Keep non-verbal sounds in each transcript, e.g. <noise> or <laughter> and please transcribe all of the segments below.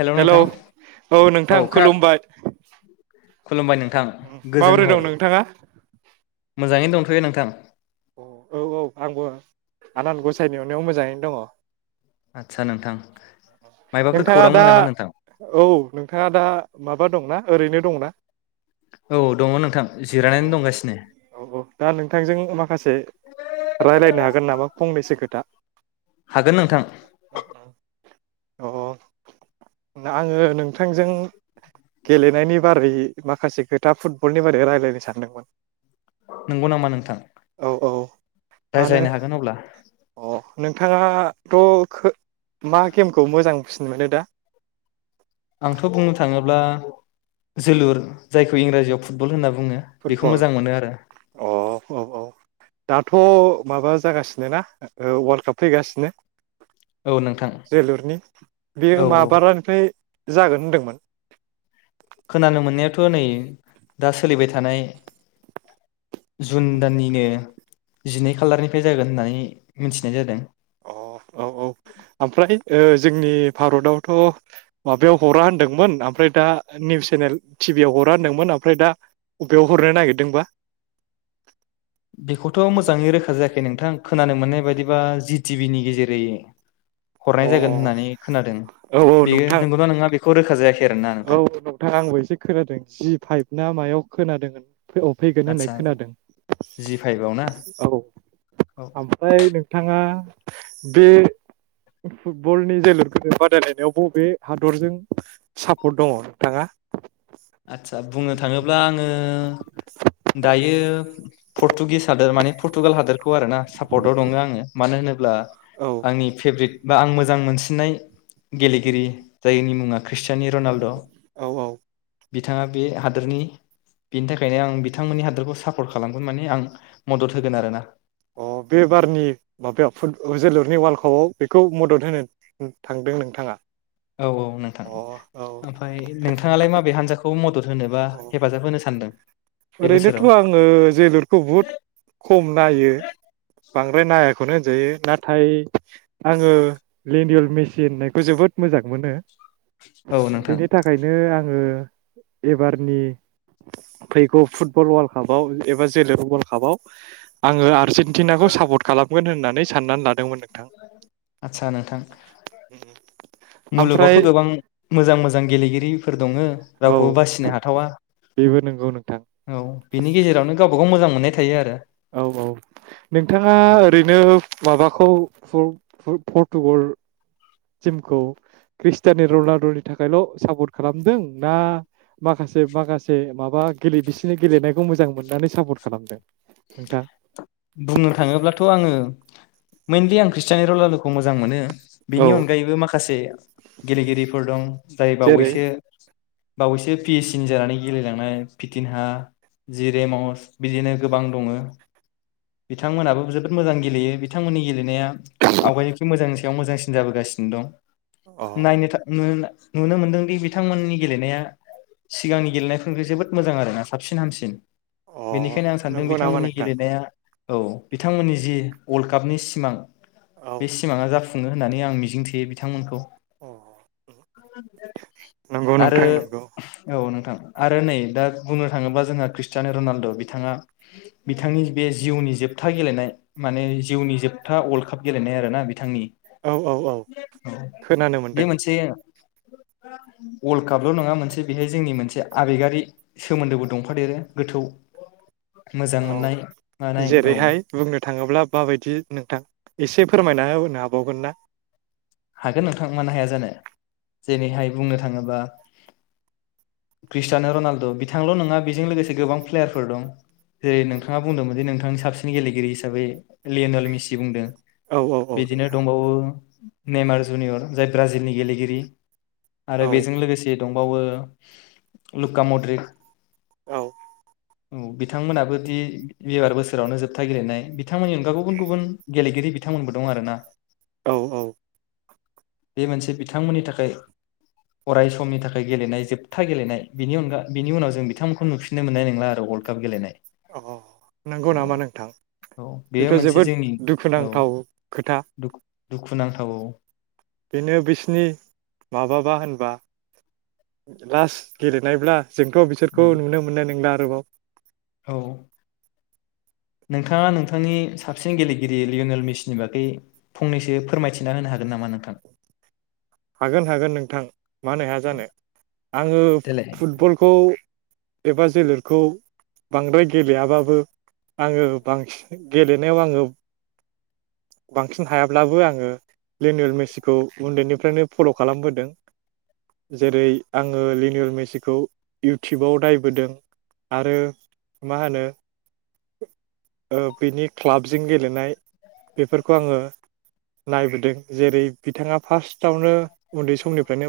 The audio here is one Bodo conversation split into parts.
हेल' हेलौ नोंथां औ नोंथां औ खोना खुलुमबाय खुलुमबाय नोंथां माबोरै गोजोन दं हर नोंथाङा मोजाङैनो दं थायो नोंथां अ औ औ आंबो आनान गसाइनि अननायाव मोजाङै दङ आदसा नोंथां मायबाफोर नोंथाङा दा खौरांमोन नामा नोंथां औ नोंथाङा दा माबा दंना ओरैनो दंना औ दङ नोंथां अ जिरायनानै दंगासिनो औ औ दा नोंथांजों माखासे रायलायनो हागोन नामा फंनैसो खोथा हागोन नोंथां <unintelligible> उम उम अ आङो नोंथांजों गेलेनायनि बारै माखासे खोथा फुटबलनि बारै रायलायनो सानदोंमोन नंगौ नामा नोंथां औ औ मानो रायज्लायनो हागोन अब्ला अ नोंथाङाथ' खो मा गेम मोजां फिसिनो मोनो दा ब्ला जोलुर जायखौ इंराजिआव फुटबल होनना बुङो बेखौ फुटबल मोजां मोनो आरो अ औ औ दाथ' माबा जागासिनो ना औ अल्ड काप फैगासिनो औ नोंथां जोलुरनि बे औ मा माबारानिफ्राय जागोन होनदोंमोन खोनानो मोननायाथ' नै दा सोलिबाय थानाय जुन दाननिनो जिनै खालारनिफ्राय जागोन होननानै मिनथिनाय जादों अ औ औ ओमफ्राय ओ जोंनि भारतआवथ' माबायाव हरा होनदोंमोन ओमफ्राय दा निउस चेनेल टिभियाव हरा होनदोंमोन ओमफ्राय दा अबेयाव हरनो नागिरदोंबा बेखौथ' मोजाङै रोखा जायाखै नोंथां खोनानो मोननाय बायदिबा जि टिभि नि गेजेरै हरनाय अ जागोन होननानै खोनादों औ औ बेयो नोंथां नंगौना नङा बेखौ रोखा जायाखै आरोना औ नोंथां नोंथां आंबो एसे खोनादों जि फाइभ ना मायाव खोनादोंमोन फोराव फैगोन होननाय आदसा खोनादों जि फाइभआव ना औ औ ओमफ्राय नोंथाङा बे फुटबलनि जोलुर गुर बादायलायनायावबो अबे हादरजों सापर्ट दङ नोंथाङा आदसा बुंनो थाङोब्ला आङो दायो पर्टुगिस हादोरमानि प्रटुगुल हादरखौ आरो ना सापर्टआव दङो आङो मानो होनोब्ला औ आंनि फेभरेट बा आं मोजां मोनसिननाय गेलेगिरि जायनि मुङा ख्रिस्टियनि रनाल्द' औ औ बिथाङा बे हादोरनि बेनि थाखायनो आं बिथांमोननि हादोरखौ सापर्ट खालामगोन माने आं मदद होगोन आरो ना अ बे बारनि माबायाव फुट जोलुरनि वार्ल्ड कापआव बेखौ मदद होनो थांदों नोंथाङा औ औ नोंथां अ औ ओमफ्राय नोंथाङालाय माबे हानजाखो खौ मदद होनोबा औ हेफाजाब होनो सानदों बे ओरैनोथ' बोसोराव आङो जोलुरखौ बुहुद खम नायो बांद्राय नायाखौनो जायो नाथाय आङो लेडयेल मेचिन होननायखौ जोबोद मोजां मोनो औ नोंथां बेनि थाखायनो आङो एबारनि फैगौ फुटबल वार्ल्ड कापाव एबा जोलेर वार्ल्ड कापाव आङो आर्जेनटिनाखौ सापर्ट खालामगोन होननानै साननानै लादों आदसा नोंथां ओमफ्राय मुलुगावथ' गोबां मोजां मोजां गेलेगिरि दंङो औ रावखौबो बासिनो हाथावा बेबो नंगौ नोंथां औ बिनिे गेजेरावनो गाव बेखौ मोजां मोन्नाय थायो आरो औ औ नोंथाङा औ ओरैनो माबाखौ <unintelligible> टिमखौ क्रिस्टियनि रनाल्द'नि थाखायल' सापर्ट खालामदों ना माखासे माखासे माबा गेले बिसिनि गेलेनायखौ मोजां मोननानै सापर्ट खालामदों नोंथां बुंनो थाङोब्लाथ' आङो मइनलि आं खृस्टिनि रनाल्द मोजां मोनो औ बिनि अनगायैबो माखासे गेलेगिरिफोर दं जाय जेरै बावैसो बावैसो पि एस सिन जानानै गेलेलांनाय फिटिनहा जिरे मावस बिदिनो गोबां दङ बिथांमोनाबो जोबोद मोजां गेलेयो बिथांमोननि गेलेनाया आवगायनि मोजां बेयाव मोजांसिन जाबोगासिनो दं अ <unintelligible> नुनो मोन्दोंदि बिथांमोननि गेलेनाया सिगांनि गेलेनायफोरनिख्रुय जोबोद मोजां आरोना साबसिन हामसिन अ बेनिखायनो आं सानदों नंगौ नामा बिथांमोननि नोंथां गेलेनाया औ बिथांमोननि जि वर्ल्ड कापनि सिमां औ बे सिमाङा जाफुङो होननानै आं मिजिं थियो बिथांमोनखौ अ <unintelligible> नंगौ आरो नोंथां नंगौ औ नोंथां आरो नै दा बुंनो थाङोबा जोंहा ख्रिस्टिान रनालद' बिथाङा बिथांनि बे जिउनि जोबथा गेलेनाय माने जिउनि जोबथा वर्ल्ड काप गेलेनाय आरोना बिथांनि औ औ औ खोनानो बे मोनदों मोनसे वर्ल्ड कापल नङा मोनसे बेहाय जोंनि मोनसे आबेगारि सोमोन्दोबो दंफादेरो गोथौ मोजां औ मोननाय मानाय औ जेरैहाय बुंनो थाङोब्ला माबायदि नोंथां एसे फोरमायना होनो हाबावगोन ना हागोन नोंथां मानो हाया जानो जेरैहाय बुंनो थाङोबा क्रिस्टिान रनालद बिथांल नङा बेजों लोगोसे गोबां प्लेयारफोर दं जेरै नोंथाङा बुंदोंमोन दि नोंथांनि साबसिन गेलेगिरि हिसाबै लेनयल मिसि बुंदों औ औ औ बिदिनो नोंथां दंबावो नेमार जुनियर जाय ब्राजिलनि गेलेगिरि आरो औ बेजों लोगोसे दंबावो लुक्का मद्रिक औ औ बिथांमोनाबो दि एबार बोसोरावनो जोबथा गेलेनाय बिथांमोननि अनगा गुबुन गुबुन गेलेगिरि बिथांमोनबो दं आरो ना औ औ बे मोनसे बिथांमोननि थाखाय अराय समनि थाखाय गेलेनाय जोबथा गेलेनाय बिनि अनगा बिनि उनाव जों बिथांमोनखौ नुफिननो मोननाय नंला आरो वर्ल्ड काप गेलेनाय अ नंगौ नामा औ नोंथां औ बेयो बेथ मोनसे जोबोद जोंनि औ दुखुनांथाव खोथा दुखु दुखुनांथाव औ बेनो बिसिनि माबाबा होनबा लास्ट गेलेनायब्ला जोंथ बिसोरखौ उम नुनो मोननाय नंला नंगौ औ नोंथाङा नोंथांनि साबसिन गेलेगिरि लियनेल मिसनि बागै फंनैसो फोरमायथिना होनो हागोन नामा नोंथां? हागोन हागोन नोंथां मानो हाया जानो आङो देलाय फुटबलखौ एबा जोलुरखौ बांद्राय गेलेयाबाबो आङो बांसिन गेलेनायाव आङो बांसिन हायाब्लाबो आङो लिनियेल मेसिखौ उन्दैनिफ्रायनो फल खालामबोदों जेरै आङो लिनियल मेसिखौ इउटुबाव नायबोदों आरो मा होनो ओ बिनि क्लाबजों गेलेनाय बेफोरखौ आङो नायबोदों जेरै बिथाङा फार्स्टआवनो उन्दै समनिफ्रायनो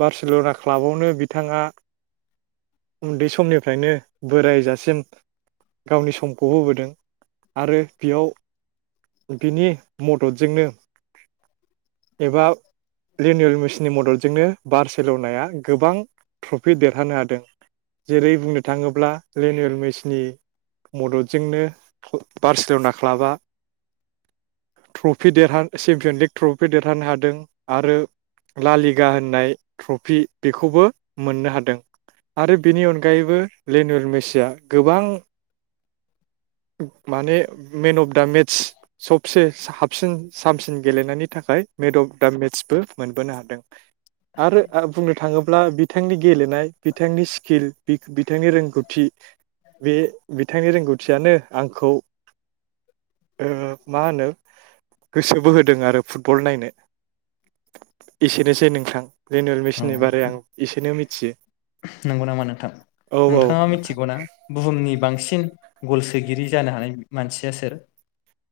बारसेलना क्लाबावनो बिथाङा उन्दै समनिफ्रायनो बोरायजासिम गावनि समखौ होबोदों आरो बेयाव बिनि मददजोंनो एबा लेनियेल मेसिनि मददजोंनो बारसेलनाया गोबां ट्रफि देरहानो हादों जेरै बुंनो थाङोब्ला लेनियेल मेसिनि मददजोंनो बारसेलना क्लाबा ट्रफि देरहा चेम्पियन लिग ट्रफि देरहानो हादों आरो लालिगा होननाय ट्रफि बेखौबो मोननो हादों आरो बेनि अनगायैबो लेनिवेल मेसिया गोबां माने मेन अफ दा मेट्स सबसे साबसिन सामसिन गेलेनायनि थाखाय मेदब दा मेट्सबो मोनबोनो हादों आरो बुंनो थाङोब्ला बिथांनि गेलेनाय बिथांनि स्किल बि बिथांनि रोंगौथि बे बिथांनि रोंगौथियानो आं खौ ओ मा होनो गोसो बो होदों आरो फुटबल नायनो एसेनोसै नोंथां लेनुवेल मेसिननि औ बारै आं एसेनो मिथियो नंगौ नामा नोंथां औ औ नोंथाङा नोंथां मिथिगौना बुहुमनि बांसिन गल सोगिरि जानो हानाय मानसिया सोर?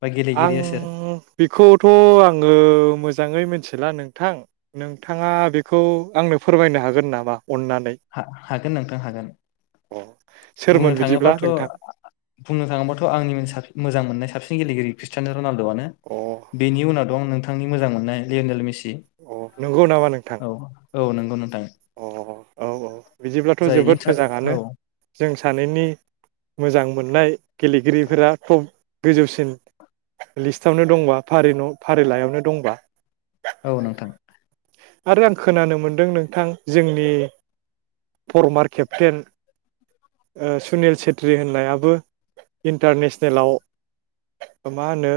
बा आं गेलेगिरिया सोर बेखौथ' आङो मोजां मोजाङै मिथिला नोंथां नोंथाङा बेखौ आंनो फोरमायनो हागोन नामा अननानै हागोन नोंथां हागोन अ सोरमोन बुंनो बिदिब्ला थाङोबाथ' नोंथां बुंनो थाङोबाथ' आंनि मोजां मोननाय साबसिन गेलेगिरि ख्रिस्टानेल रनाल्द'आनो अ बेनि उनाव दं आं नोंथां बिथांनि मोजां मोननाय लियनेल मिसि अ नंगौ नामा नोंथां औ नोंगौ नोथां अ औ औ बिदिब्लाथ' जाय जोबोद इन्टार मोजाङानो औ जों सानैनि मोजां मोननाय गेलेगिरिफोरा थब गोजौसिन लिस्टआवनो दंबा फारि फारिलाइयावनो दंबा औ नोंथां आरो आं खोनानो मोनदों नोंथां जोंनि फरमार केप्टेन सुनिल सेेथ्रि होननायाबो इन्टारनेसनेलाव मा होनो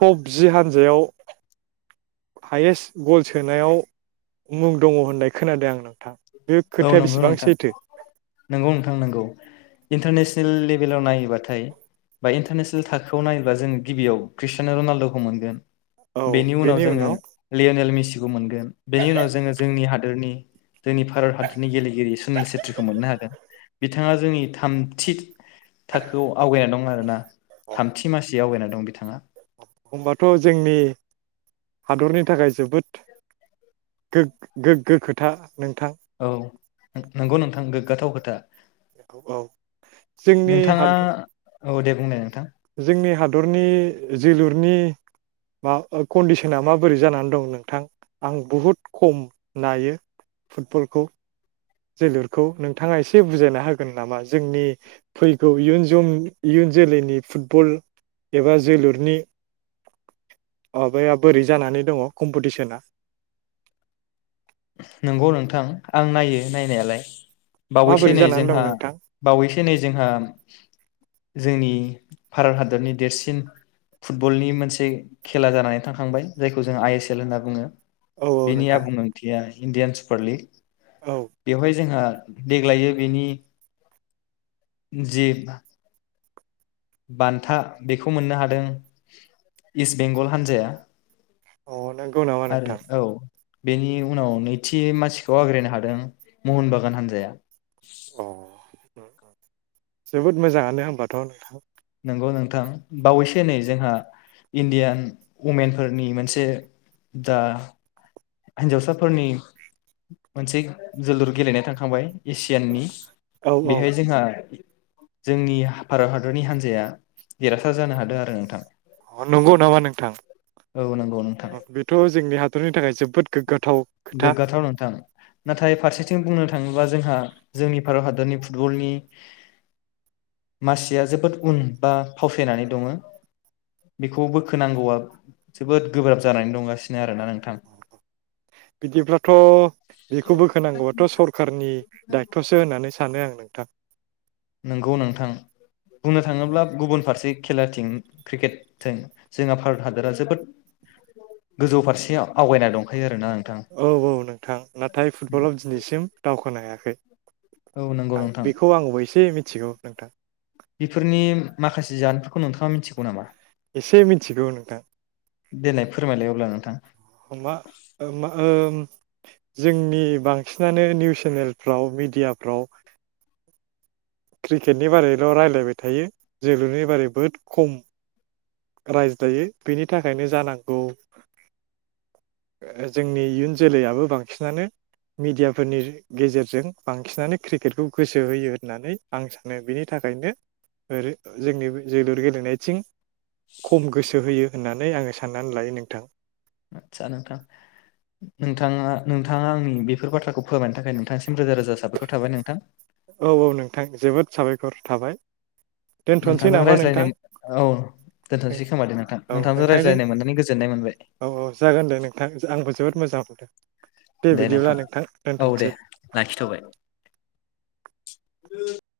टप जि हानजायाव हायेस्ट गल सोनायाव मुं दङ होननाय खोनादों आं नोंथां बे औ खोथाया नंगौ बेसेबां नोंथां सैथो नंगौ नोंथां नंगौ इन्टारनेसनेल लेभेलाव नायोबाथाय बा इन्टारनेसनेल थाखोआव नायोब्ला जोंङ गिबियाव क्रिस्टिनेल रनाल्द'खौ मोनगोन बेनि उनाव जोङो लियनेल मिसि बेनि उनाव जों जोंनि हादरनि भारत हादरनि गेलेगिरि सुनिल सेत्रिखौ मोननो हादों बिथाङा जोंनि थामथि थाखोआव आवगायना दं आरो ना थामथि माससि आवगायना दं बिथाङा होमबाथ' जोंनि हादरनि थाखाय जोबोद गो गोग्गो खोथा नोंथां औ नंगौ नोंथां गोगाथाव खोथा औ औ जोंनि नोंथाङा हादर औ दे बुंनाय नोंथां जोंनि हाद हादरनि जोलुरनि मा कन्डिसना माबोरै जानानै दं नोंथां आं बुहुद खम नायो फुटबलखौ जोलुरखौ नोंथाङा एसे बुजायना होगोन नामा जोंनि फैगौ इयुन इयुन जोलैनि फुटबल एबा जोलुरनि माबाया बोरै जानानै दङ कम्पिटिसना नंगौ नोंथां आं नायो नायनायालाय बावैसो माबोरै नै जानानै दं जोंहा नोंथां बावैसो नै जोंहा जोंनि भारत हादरनि देरसिन फुटबलनि मोनसे खेला जानानै थांखांबाय जायखौ जों आइ एस एल होनना बुङो औ औ बेनि नोंथां आबुं इन्डयानस फारलि औ बेवहाय जोंहा देग्लायो बेनि जि बान्था बेखौ मोननो हादों इस्ट बेंगल हान्जाया अ नंगौ नामा आरो नोंथां औ बेनि उनाव नैथि मासिखौ आवग्रायनो हादों महन बागान हान्जाया अ <unintelligible> जोबोद मोजाङानो होमबाथ' नंगौ नोंथां बावैसो नै जोंहा इण्डियान वमेनफोरनि मोनसे दा हिनजावसाफोरनि मोनसे जोलुर गेलेनाय थांखांबाय एसियाननि औ बेहाय जोंहा जोंनि भारत हादरनि हान्जाया देरहासार जानो हादों आरो नोंथां नंगौ नामा नोंथां औ नंगौ नोंथां बेथ' जोंनि हादरनि थाखायसो जोबोद गोग्गाथाव खोथा गोग्गाथाव नोंथां नाथाय फारसेथिं बुंनो थाङोब्ला जोंहा जोंनि भारत हादरनि फुटबलनि मासिया जोबोद उन बा फावसायनानै दङ बेखौ बोखोनांगौआ जोबोद गोब्राब जानानै दंगासिनो आरो ना नोंथां बिदिब्लाथ' बेखौ बोखोनांगौबाथ' सरखारनि दायथ'सो होननानै सानो आं नोंथां नंगौ नोंथां बुंनो थाङोब्ला गुबुन फारसे खेलाथिं क्रिकेटथिं जोंहा भारत हादरा जोबोद गोजौ फारसे आवगायना दंखायो आरोना नोंथां औ औ नोंथां नाथाय फुटबलाव दिनैसिम दावखोनो हायाखै औ नंगौ नोंथां बेखौ आंबो एसे मिथिगौ नोंथां बेफोरनि माखासे जाहोनफोरखौ नोंथाङा मिथिगौ नामा एसे मिथिगौ नोंथां देलाय फोरमायलाय अब्ला नोंथां <unintelligible> जोंनि बांसिनानो निउस चेनेलफ्राव मिडियाफ्राव क्रिकेटनि बारैल' रायलायबाय थायो जोलुरनि बारै बहुद खम रायज्लायो बेनि थाखायनो जानांगौ जोंनि इयुन जोलैयाबो बांसिनानो मिडियाफोरनि गेजेरजों बांसिनानो क्रिकेटखौ गोसो होयो होननानै आं सानो बेनि थाखायनो जो जोंनि जोलुर गेलेनायथिं खम गोसो होयो होननानै आङो साननानै लायो नोंथां आदसा नोंथां नोंथाङा नोंथाङा आंनि बेफोर बाथ्राखौ फोरमायनो थाखाय नोंथांसिम रोजा रोजा साबायखर थाबाय नोंथां औ औ नोंथां जोबोद साबायखर थाबाय दोनथ'नोसै नोंथांजों नामा रायज्लायनो नोंथां औ दोनथ'नोसै खोमा दे नोंथां औ नोंथांजों रायज्लायनो मोननानै गोजोननाय मोनबाय औ औ जागोन दे नोंथां आंबो जोबोद मोजां मोनदों दे बिदिब्ला नोंथां औ दे दोनथ'सै लाखिथ'बाय <unintelligible>